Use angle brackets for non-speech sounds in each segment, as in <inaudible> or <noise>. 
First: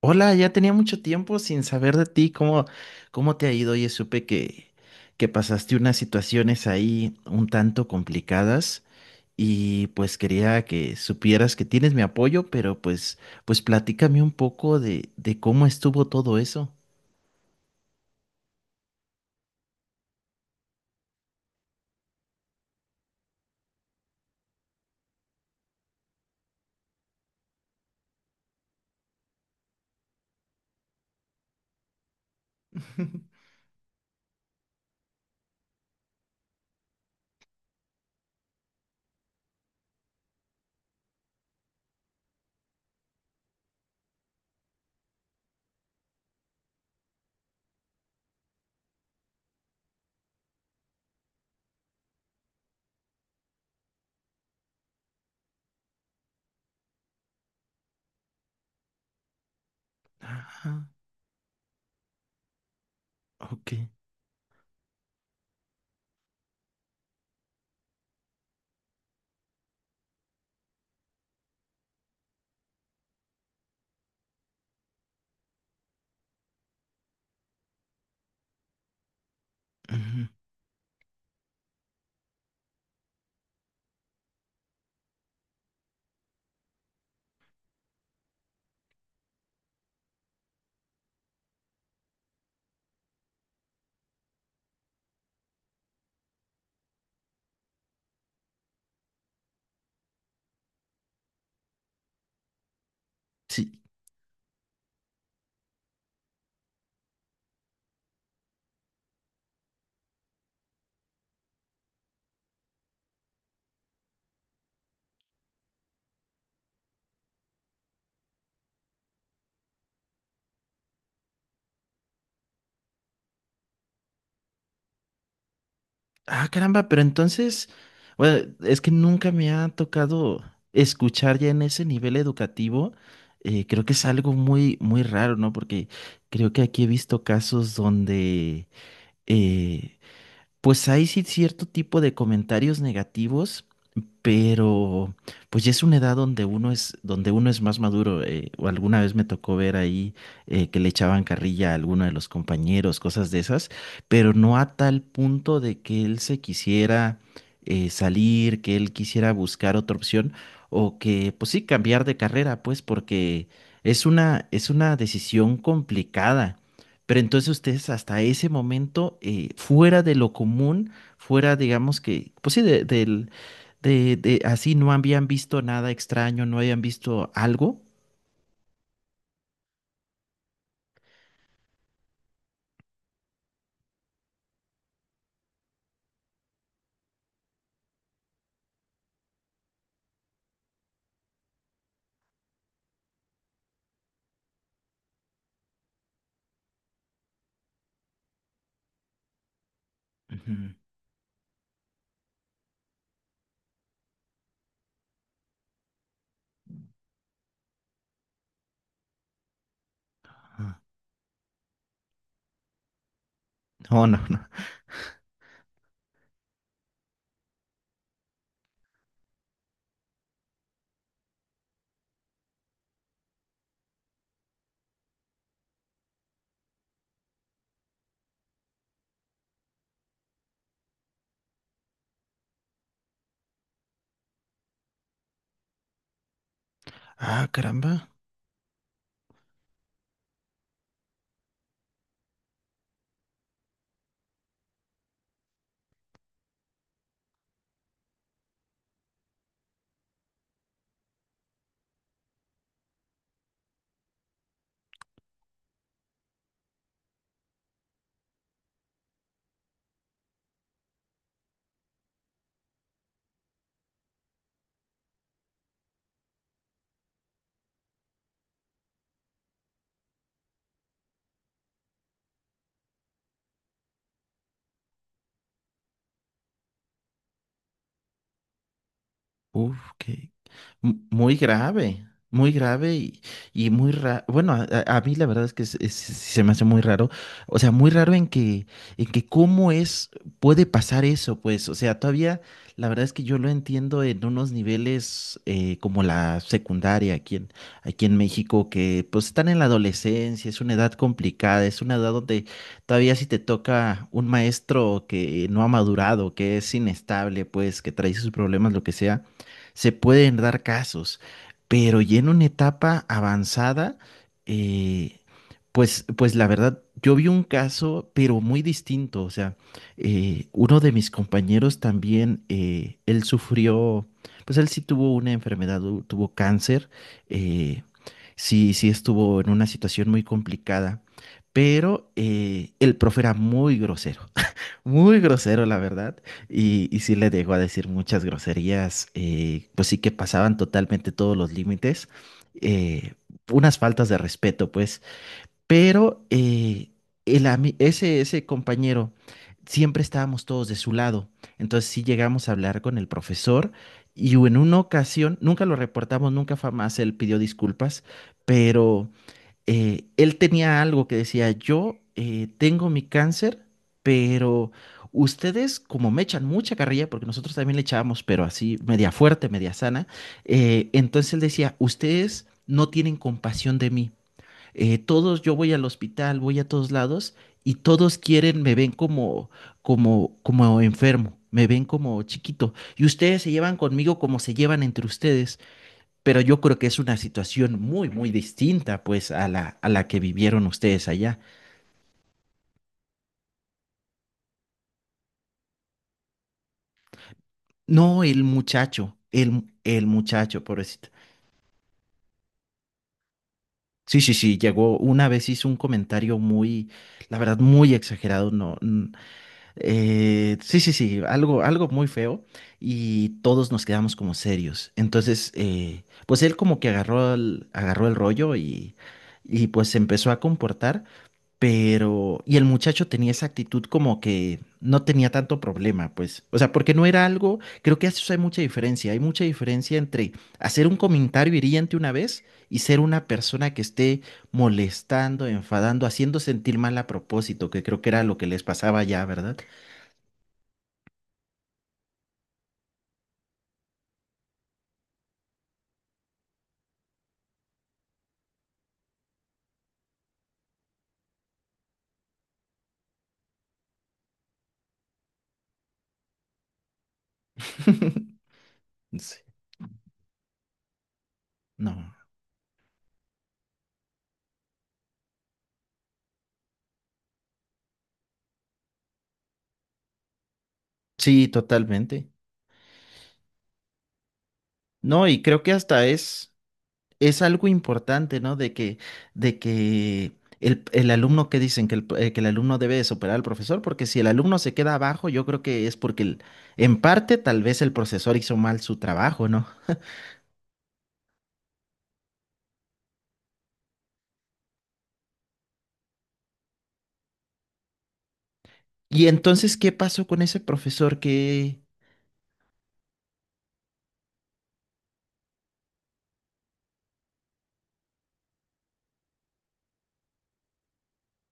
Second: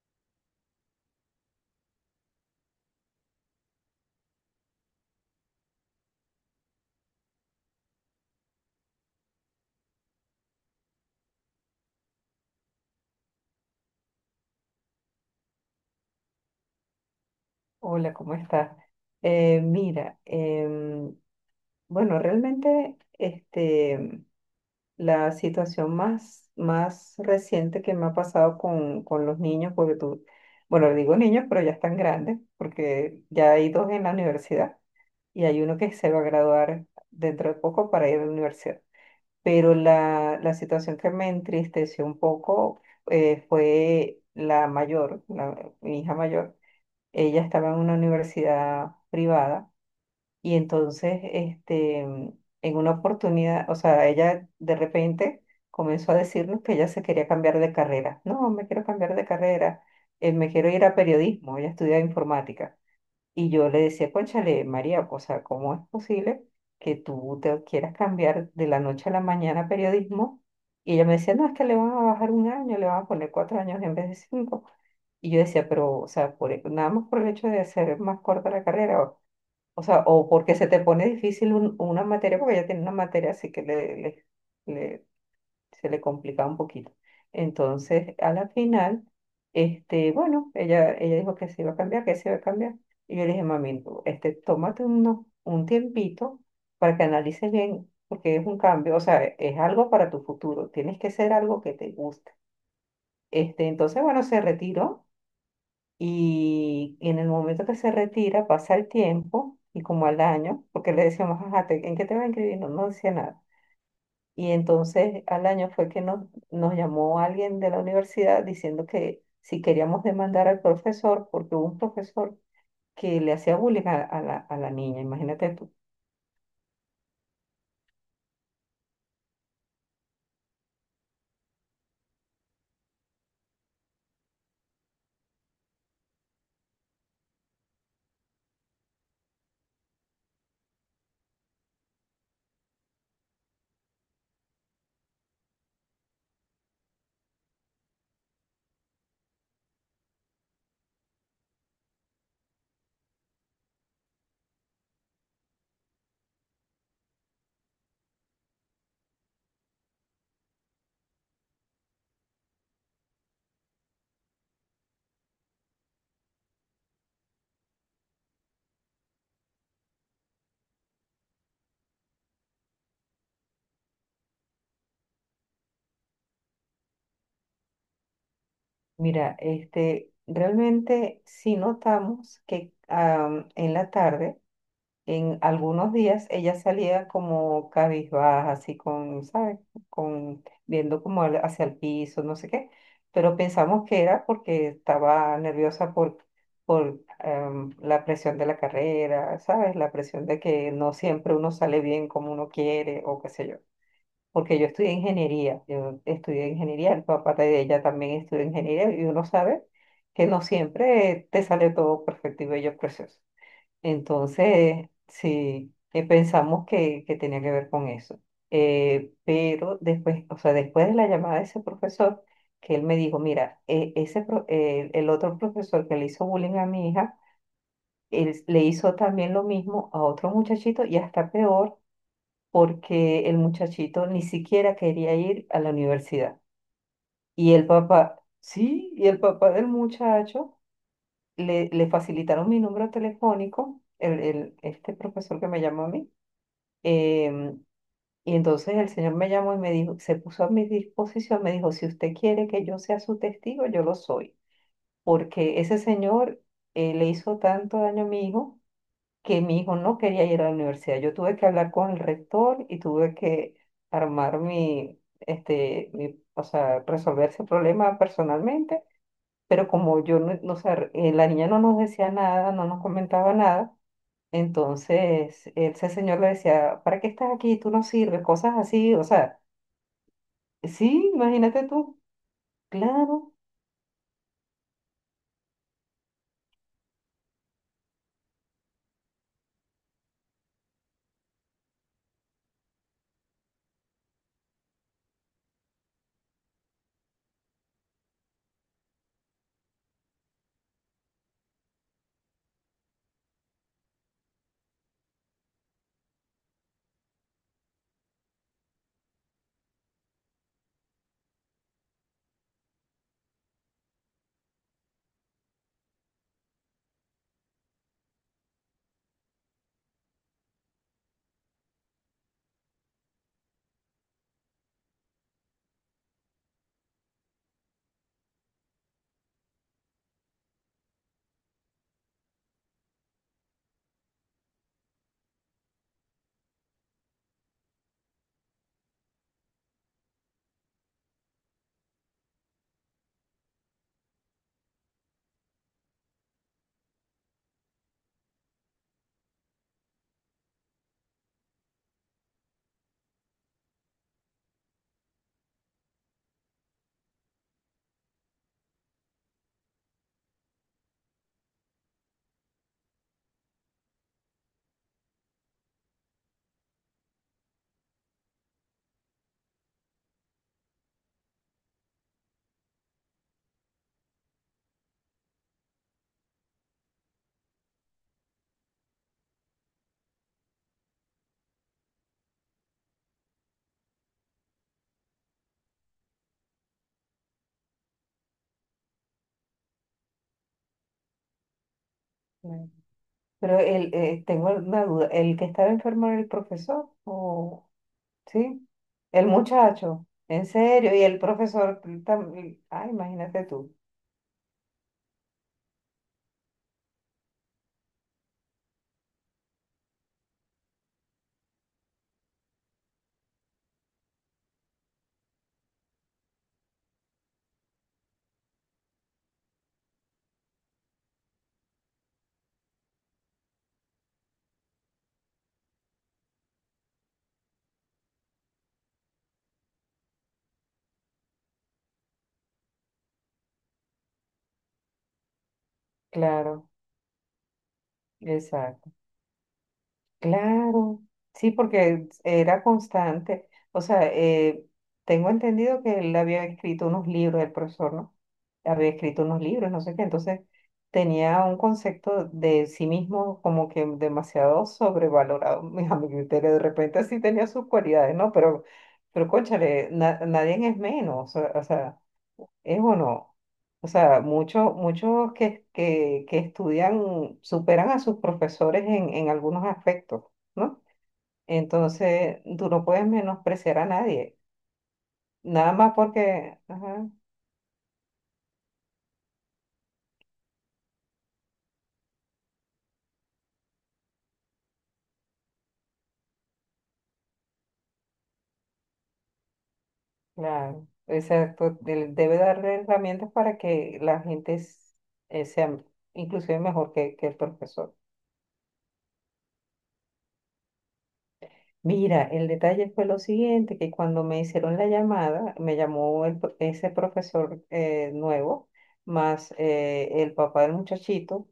Hola, ya tenía mucho tiempo sin saber de ti, ¿Cómo te ha ido? Oye, supe que pasaste unas situaciones ahí un tanto complicadas y pues quería que supieras que tienes mi apoyo, pero platícame un poco de cómo estuvo todo eso. Hola, ¿cómo estás? Eh, mira, em, bueno, realmente la situación más reciente que me ha pasado con los niños, porque tú, bueno, digo niños, pero ya están grandes, porque <laughs> ya hay dos en la universidad y hay uno que se va a graduar dentro de poco para ir a la universidad. Pero la situación que me entristeció un poco fue la mayor, mi hija mayor, ella estaba en una universidad privada y entonces, en una oportunidad, o sea, ella de repente comenzó a decirnos que ella se quería cambiar de carrera. No, me quiero cambiar de carrera, me quiero ir Ah, a periodismo, ella estudia informática. Y yo ok. le decía, cónchale, María, o sea, ¿cómo es posible que tú te quieras cambiar de la noche a la mañana a periodismo? Y ella me decía, no, es que le van a bajar un año, le van a poner 4 años en vez de 5. Y yo decía, pero, o sea, nada más por el hecho de hacer más corta la carrera, o sea, o Ujú. porque se te pone difícil una materia, porque ella tiene una materia así que le- se le complicaba un poquito. Entonces, a la final, bueno, ella dijo que se iba a cambiar, que se iba a cambiar. Y yo le dije, mami, tú, tómate un tiempito para que analices bien, porque es un cambio, o sea, es algo para tu futuro, tienes que ser algo que te guste. Sí. Entonces, bueno, se retiró, y en el momento que se retira, pasa el tiempo y como al año, porque le decíamos, ajá, ¿en qué te va a inscribir? No, no decía nada. Y entonces al año fue que nos llamó alguien de la universidad diciendo que si queríamos demandar al profesor, porque hubo un profesor que le hacía bullying a la niña, imagínate tú. Ah, caramba, pero entonces, bueno, es que nunca me ha tocado escuchar ya en ese nivel educativo. Creo que es algo muy raro, ¿no? Porque creo que aquí he visto casos donde, eh, pues hay sí cierto tipo de comentarios negativos, pero pues ya es una edad donde uno es más maduro. O alguna vez me tocó ver ahí que le echaban carrilla a alguno de los compañeros, cosas de esas, pero no a tal punto de que él se quisiera salir, que él quisiera buscar otra opción, o que, pues sí, cambiar de carrera, pues, porque es una decisión complicada. Pero entonces ustedes hasta ese momento, fuera de lo común, fuera, digamos que, pues sí, así no habían visto nada extraño, no habían visto algo. Mira, realmente sí notamos que en la tarde, en algunos días ella salía como cabizbaja, así con, ¿sabes? Con, viendo como hacia el piso, no sé qué, pero pensamos que era porque estaba nerviosa por la presión de la carrera, ¿sabes? La presión de que Ujú. no siempre uno sale bien como uno quiere o qué sé yo. Porque yo estudié ingeniería, el papá de ella también estudió ingeniería y uno sabe que no Ah. siempre te sale todo perfecto y bello, precioso. No, no, no. Entonces, sí, pensamos que tenía que ver con eso. Pero después, o sea, después de la llamada de ese profesor, que él me dijo, mira, el otro profesor que le hizo bullying a mi hija, él le hizo también lo mismo a otro muchachito y hasta peor, porque el muchachito ni siquiera quería ir a la universidad. Ah, Y el caramba. papá, sí, y el papá del muchacho le facilitaron mi número telefónico, este profesor que me llamó a mí. Em, y entonces el Señor me llamó y me dijo, se puso a mi disposición, me dijo, si usted quiere que yo sea su testigo, yo lo soy, porque ese señor le hizo tanto daño a mi hijo que mi hijo no quería ir a la universidad. Yo tuve que hablar con el rector y tuve que armar mi, o sea, resolver ese problema personalmente, pero como yo no, no, o sea, la niña no nos decía nada, no nos comentaba nada. Entonces, ese señor le decía, ¿para qué estás aquí? Tú no sirves, cosas así, o sea, Uf, sí, muy imagínate tú, grave, muy grave, claro. y muy raro. Bueno, a mí la verdad es que se me hace muy raro. O sea, muy raro en que cómo es, puede pasar eso, pues. O sea, todavía la verdad es que yo lo entiendo en unos niveles como la secundaria aquí en, aquí en México, que pues están en la adolescencia, es una edad complicada, es una edad donde todavía si te toca un maestro que no ha madurado, que es inestable, pues, que trae sus problemas, lo que sea se pueden dar casos, pero ya en una etapa avanzada, eh, pues la verdad, yo vi un caso, pero muy distinto. O sea, uno de mis compañeros también, él sufrió, pues él sí tuvo una enfermedad, tuvo cáncer, eh, sí estuvo en una situación muy complicada, pero el profe era muy grosero. Muy grosero, la verdad. Y sí le llegó a decir muchas groserías, pues sí que pasaban totalmente todos los límites, eh, unas faltas de respeto, pues. Pero ese compañero, siempre estábamos todos de su lado. Entonces sí llegamos a hablar con el profesor y en una ocasión, nunca lo reportamos, nunca fue más, él pidió disculpas, pero él tenía algo que decía, yo tengo mi cáncer, pero ustedes como me echan mucha carrilla, porque nosotros también le echábamos, pero así media fuerte, media sana. Entonces él decía, ustedes no tienen compasión de mí. Todos, yo voy al hospital, voy a todos lados y todos quieren, me ven como, como enfermo. Me ven como chiquito y ustedes se llevan conmigo como se llevan entre ustedes, pero yo creo que es una situación muy distinta pues a la que vivieron ustedes allá. Claro, pero el, tengo una duda, ¿el que estaba enfermo era el profesor? ¿O No, el sí? muchacho, El muchacho, el en muchacho, serio, y pobrecito. el profesor ay, imagínate tú, Sí, sí, sí, llegó una vez, hizo un comentario muy, la verdad, muy exagerado, no, n- sí, sí, sí, algo, algo muy feo y todos nos quedamos como serios. Entonces, pues él como que agarró el rollo y pues se empezó a comportar. Pero, y el muchacho tenía esa actitud como que no tenía tanto problema, pues. O sea, porque no era algo, creo que eso hay mucha diferencia. Hay mucha diferencia entre hacer un comentario hiriente una vez y ser una persona que esté molestando, enfadando, haciendo claro, sentir mal a propósito, que creo que era lo que les exacto. pasaba ya, ¿verdad? Claro, sí, porque era constante. O sea, tengo entendido que él había escrito unos libros, el profesor, ¿no? Había escrito unos libros, no sé qué. Entonces tenía un concepto de sí mismo como que demasiado sobrevalorado. <laughs> A mi criterio, de repente sí tenía sus cualidades, ¿no? <laughs> Pero Sí. cónchale, nadie es menos. O sea, No. es o no. O sea, muchos que estudian superan a sus profesores en algunos aspectos, ¿no? Sí, totalmente. Entonces, tú no puedes menospreciar a nadie, No, y creo que nada más hasta es. porque, ajá, Es algo importante, ¿no? De que el alumno que dicen que el alumno debe de superar al profesor, porque si el alumno se queda abajo, yo creo que es porque en parte tal vez el profesor hizo mal su trabajo, ¿no? claro, exacto, debe darle herramientas para que la gente sea inclusive mejor que el profesor. Y entonces, ¿qué pasó con ese profesor que... Mira, el detalle fue lo siguiente, que cuando me hicieron la llamada, me llamó ese profesor nuevo, más el papá del muchachito,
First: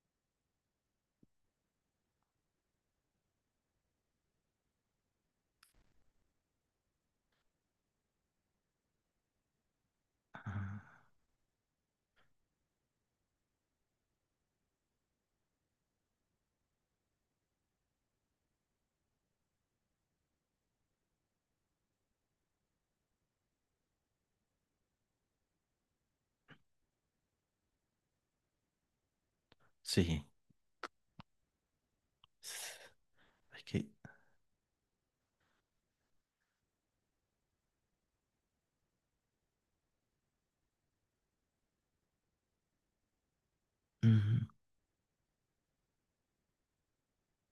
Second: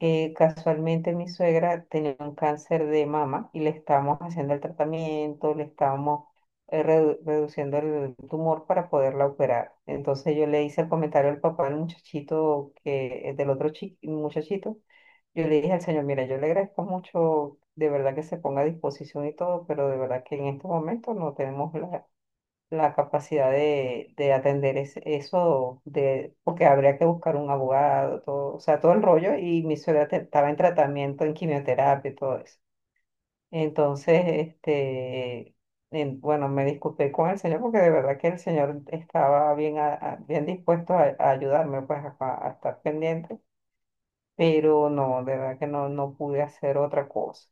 casualmente mi suegra tenía un cáncer de mama y le estábamos haciendo el tratamiento, le estábamos reduciendo el tumor para poderla operar. Entonces yo le hice el comentario al papá del muchachito, del otro muchachito, yo le dije al señor, mira, yo le agradezco mucho, de verdad que se ponga a disposición y todo, pero de verdad que en este momento no tenemos la capacidad de atender eso, de, porque habría que buscar un abogado, todo, o sea, todo el rollo, y mi suegra Sí. estaba en tratamiento, en quimioterapia y todo eso. s- hay que- Entonces, bueno, me disculpé con el señor porque de verdad que el señor estaba bien, bien dispuesto a, pues, a estar pendiente, Ujú. pero no, de verdad que no, no pude hacer otra cosa.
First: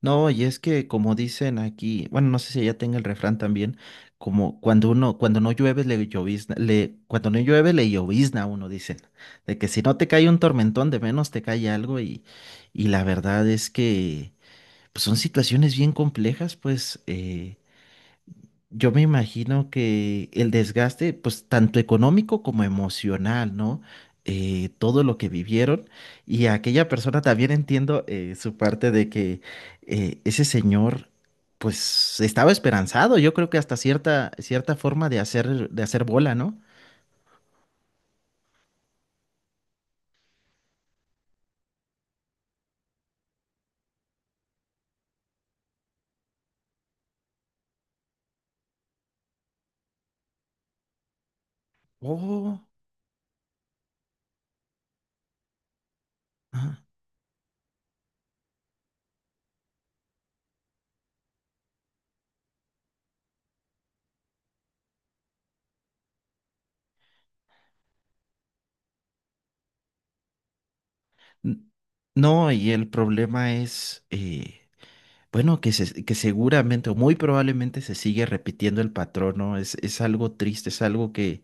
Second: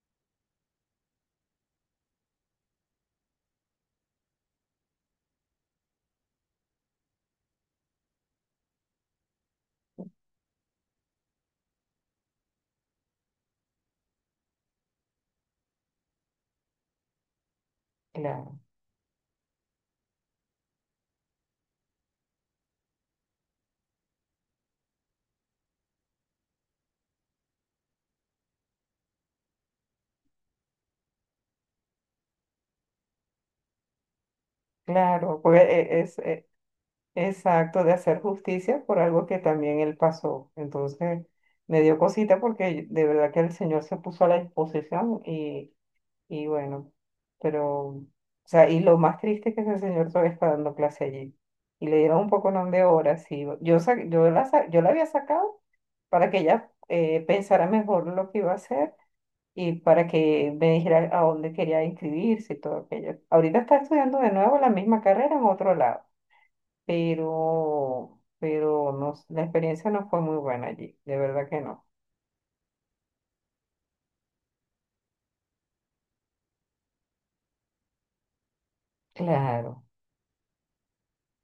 No, y es que como dicen aquí, bueno, no sé si ella tenga el refrán también, cuando no llueve le llovizna, cuando no llueve le llovizna a uno, dicen, de que si no te cae un tormentón, de menos te cae algo, y la verdad es que pues son situaciones bien complejas, pues, Claro, yo me imagino que el desgaste, pues tanto económico como emocional, ¿no? Todo lo que vivieron y aquella persona también entiendo su parte de que ese señor, pues estaba esperanzado, yo creo que hasta cierta, cierta forma claro, porque de e- hacer es, bola, e, ¿no? exacto, de hacer justicia por algo que también él pasó. Entonces, me dio cosita porque de verdad que el Señor se puso a la disposición y bueno, pero, o sea, y lo más triste es que el Señor todavía está dando clase allí. Y le dieron un poco Oh. de horas y yo, sa- yo la había sacado para que ella Ajá. Pensara mejor lo que iba a hacer, y para que me dijera a dónde quería inscribirse y todo aquello. Ahorita está estudiando de nuevo la misma carrera en otro lado, pero no, la experiencia no fue muy buena allí, de verdad que N- no. No, y el problema es, que seguramente o muy probablemente se sigue repitiendo el patrón, ¿no? Claro, Es algo triste, es algo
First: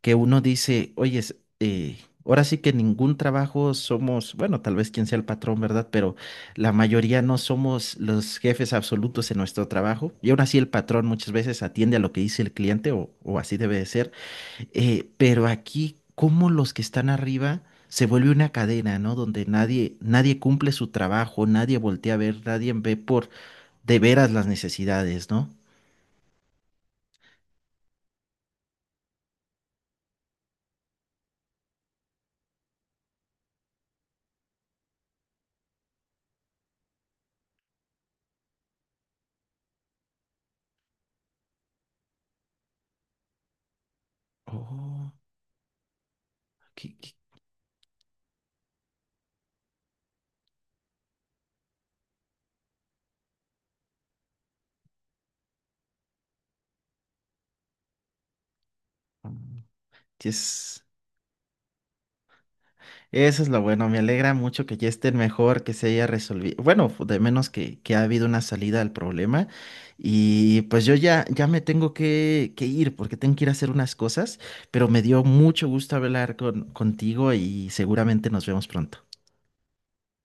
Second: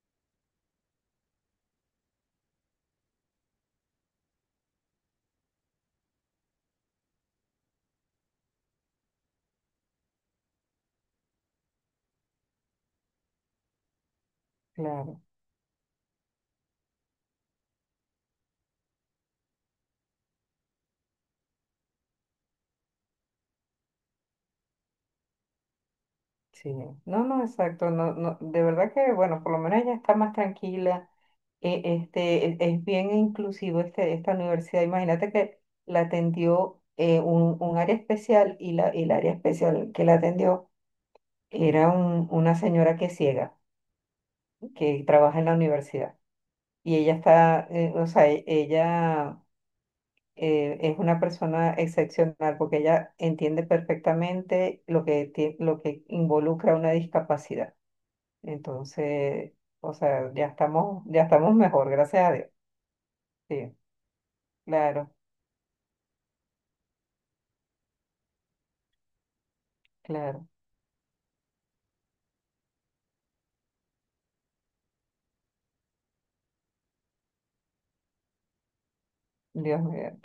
que uno dice, oye, ahora sí que ningún trabajo somos, bueno, tal vez quien sea el patrón, ¿verdad? Pero la mayoría no somos los jefes absolutos en nuestro trabajo. Y aún así el patrón muchas veces atiende a lo que dice el cliente o así debe de ser. Claro, Pero aquí, como los que están arriba... Se vuelve una cadena, ¿no? Donde nadie, nadie cumple su trabajo, nadie voltea a ver, nadie ve por de veras las necesidades, ¿no? sí. No, exacto, no, no, de verdad que, bueno, por lo menos ella está más tranquila. Es bien inclusivo esta universidad. Imagínate que la atendió un área especial y la, y el área especial que la atendió era una señora que es ciega, que Oh. trabaja en la universidad. qué- Y qué- ella está, ella es una persona excepcional porque ella entiende perfectamente lo que, lo que involucra una discapacidad. Entonces, mm, o sea, es ya estamos mejor, gracias a Dios. Eso es lo Sí, bueno, me alegra mucho que ya claro, estén mejor, que se haya resolvido, bueno, de menos que ha habido una salida al problema claro. y pues ya me tengo que ir porque tengo que ir a hacer unas cosas, pero me dio mucho gusto hablar con, contigo y seguramente nos vemos pronto. Dios mío.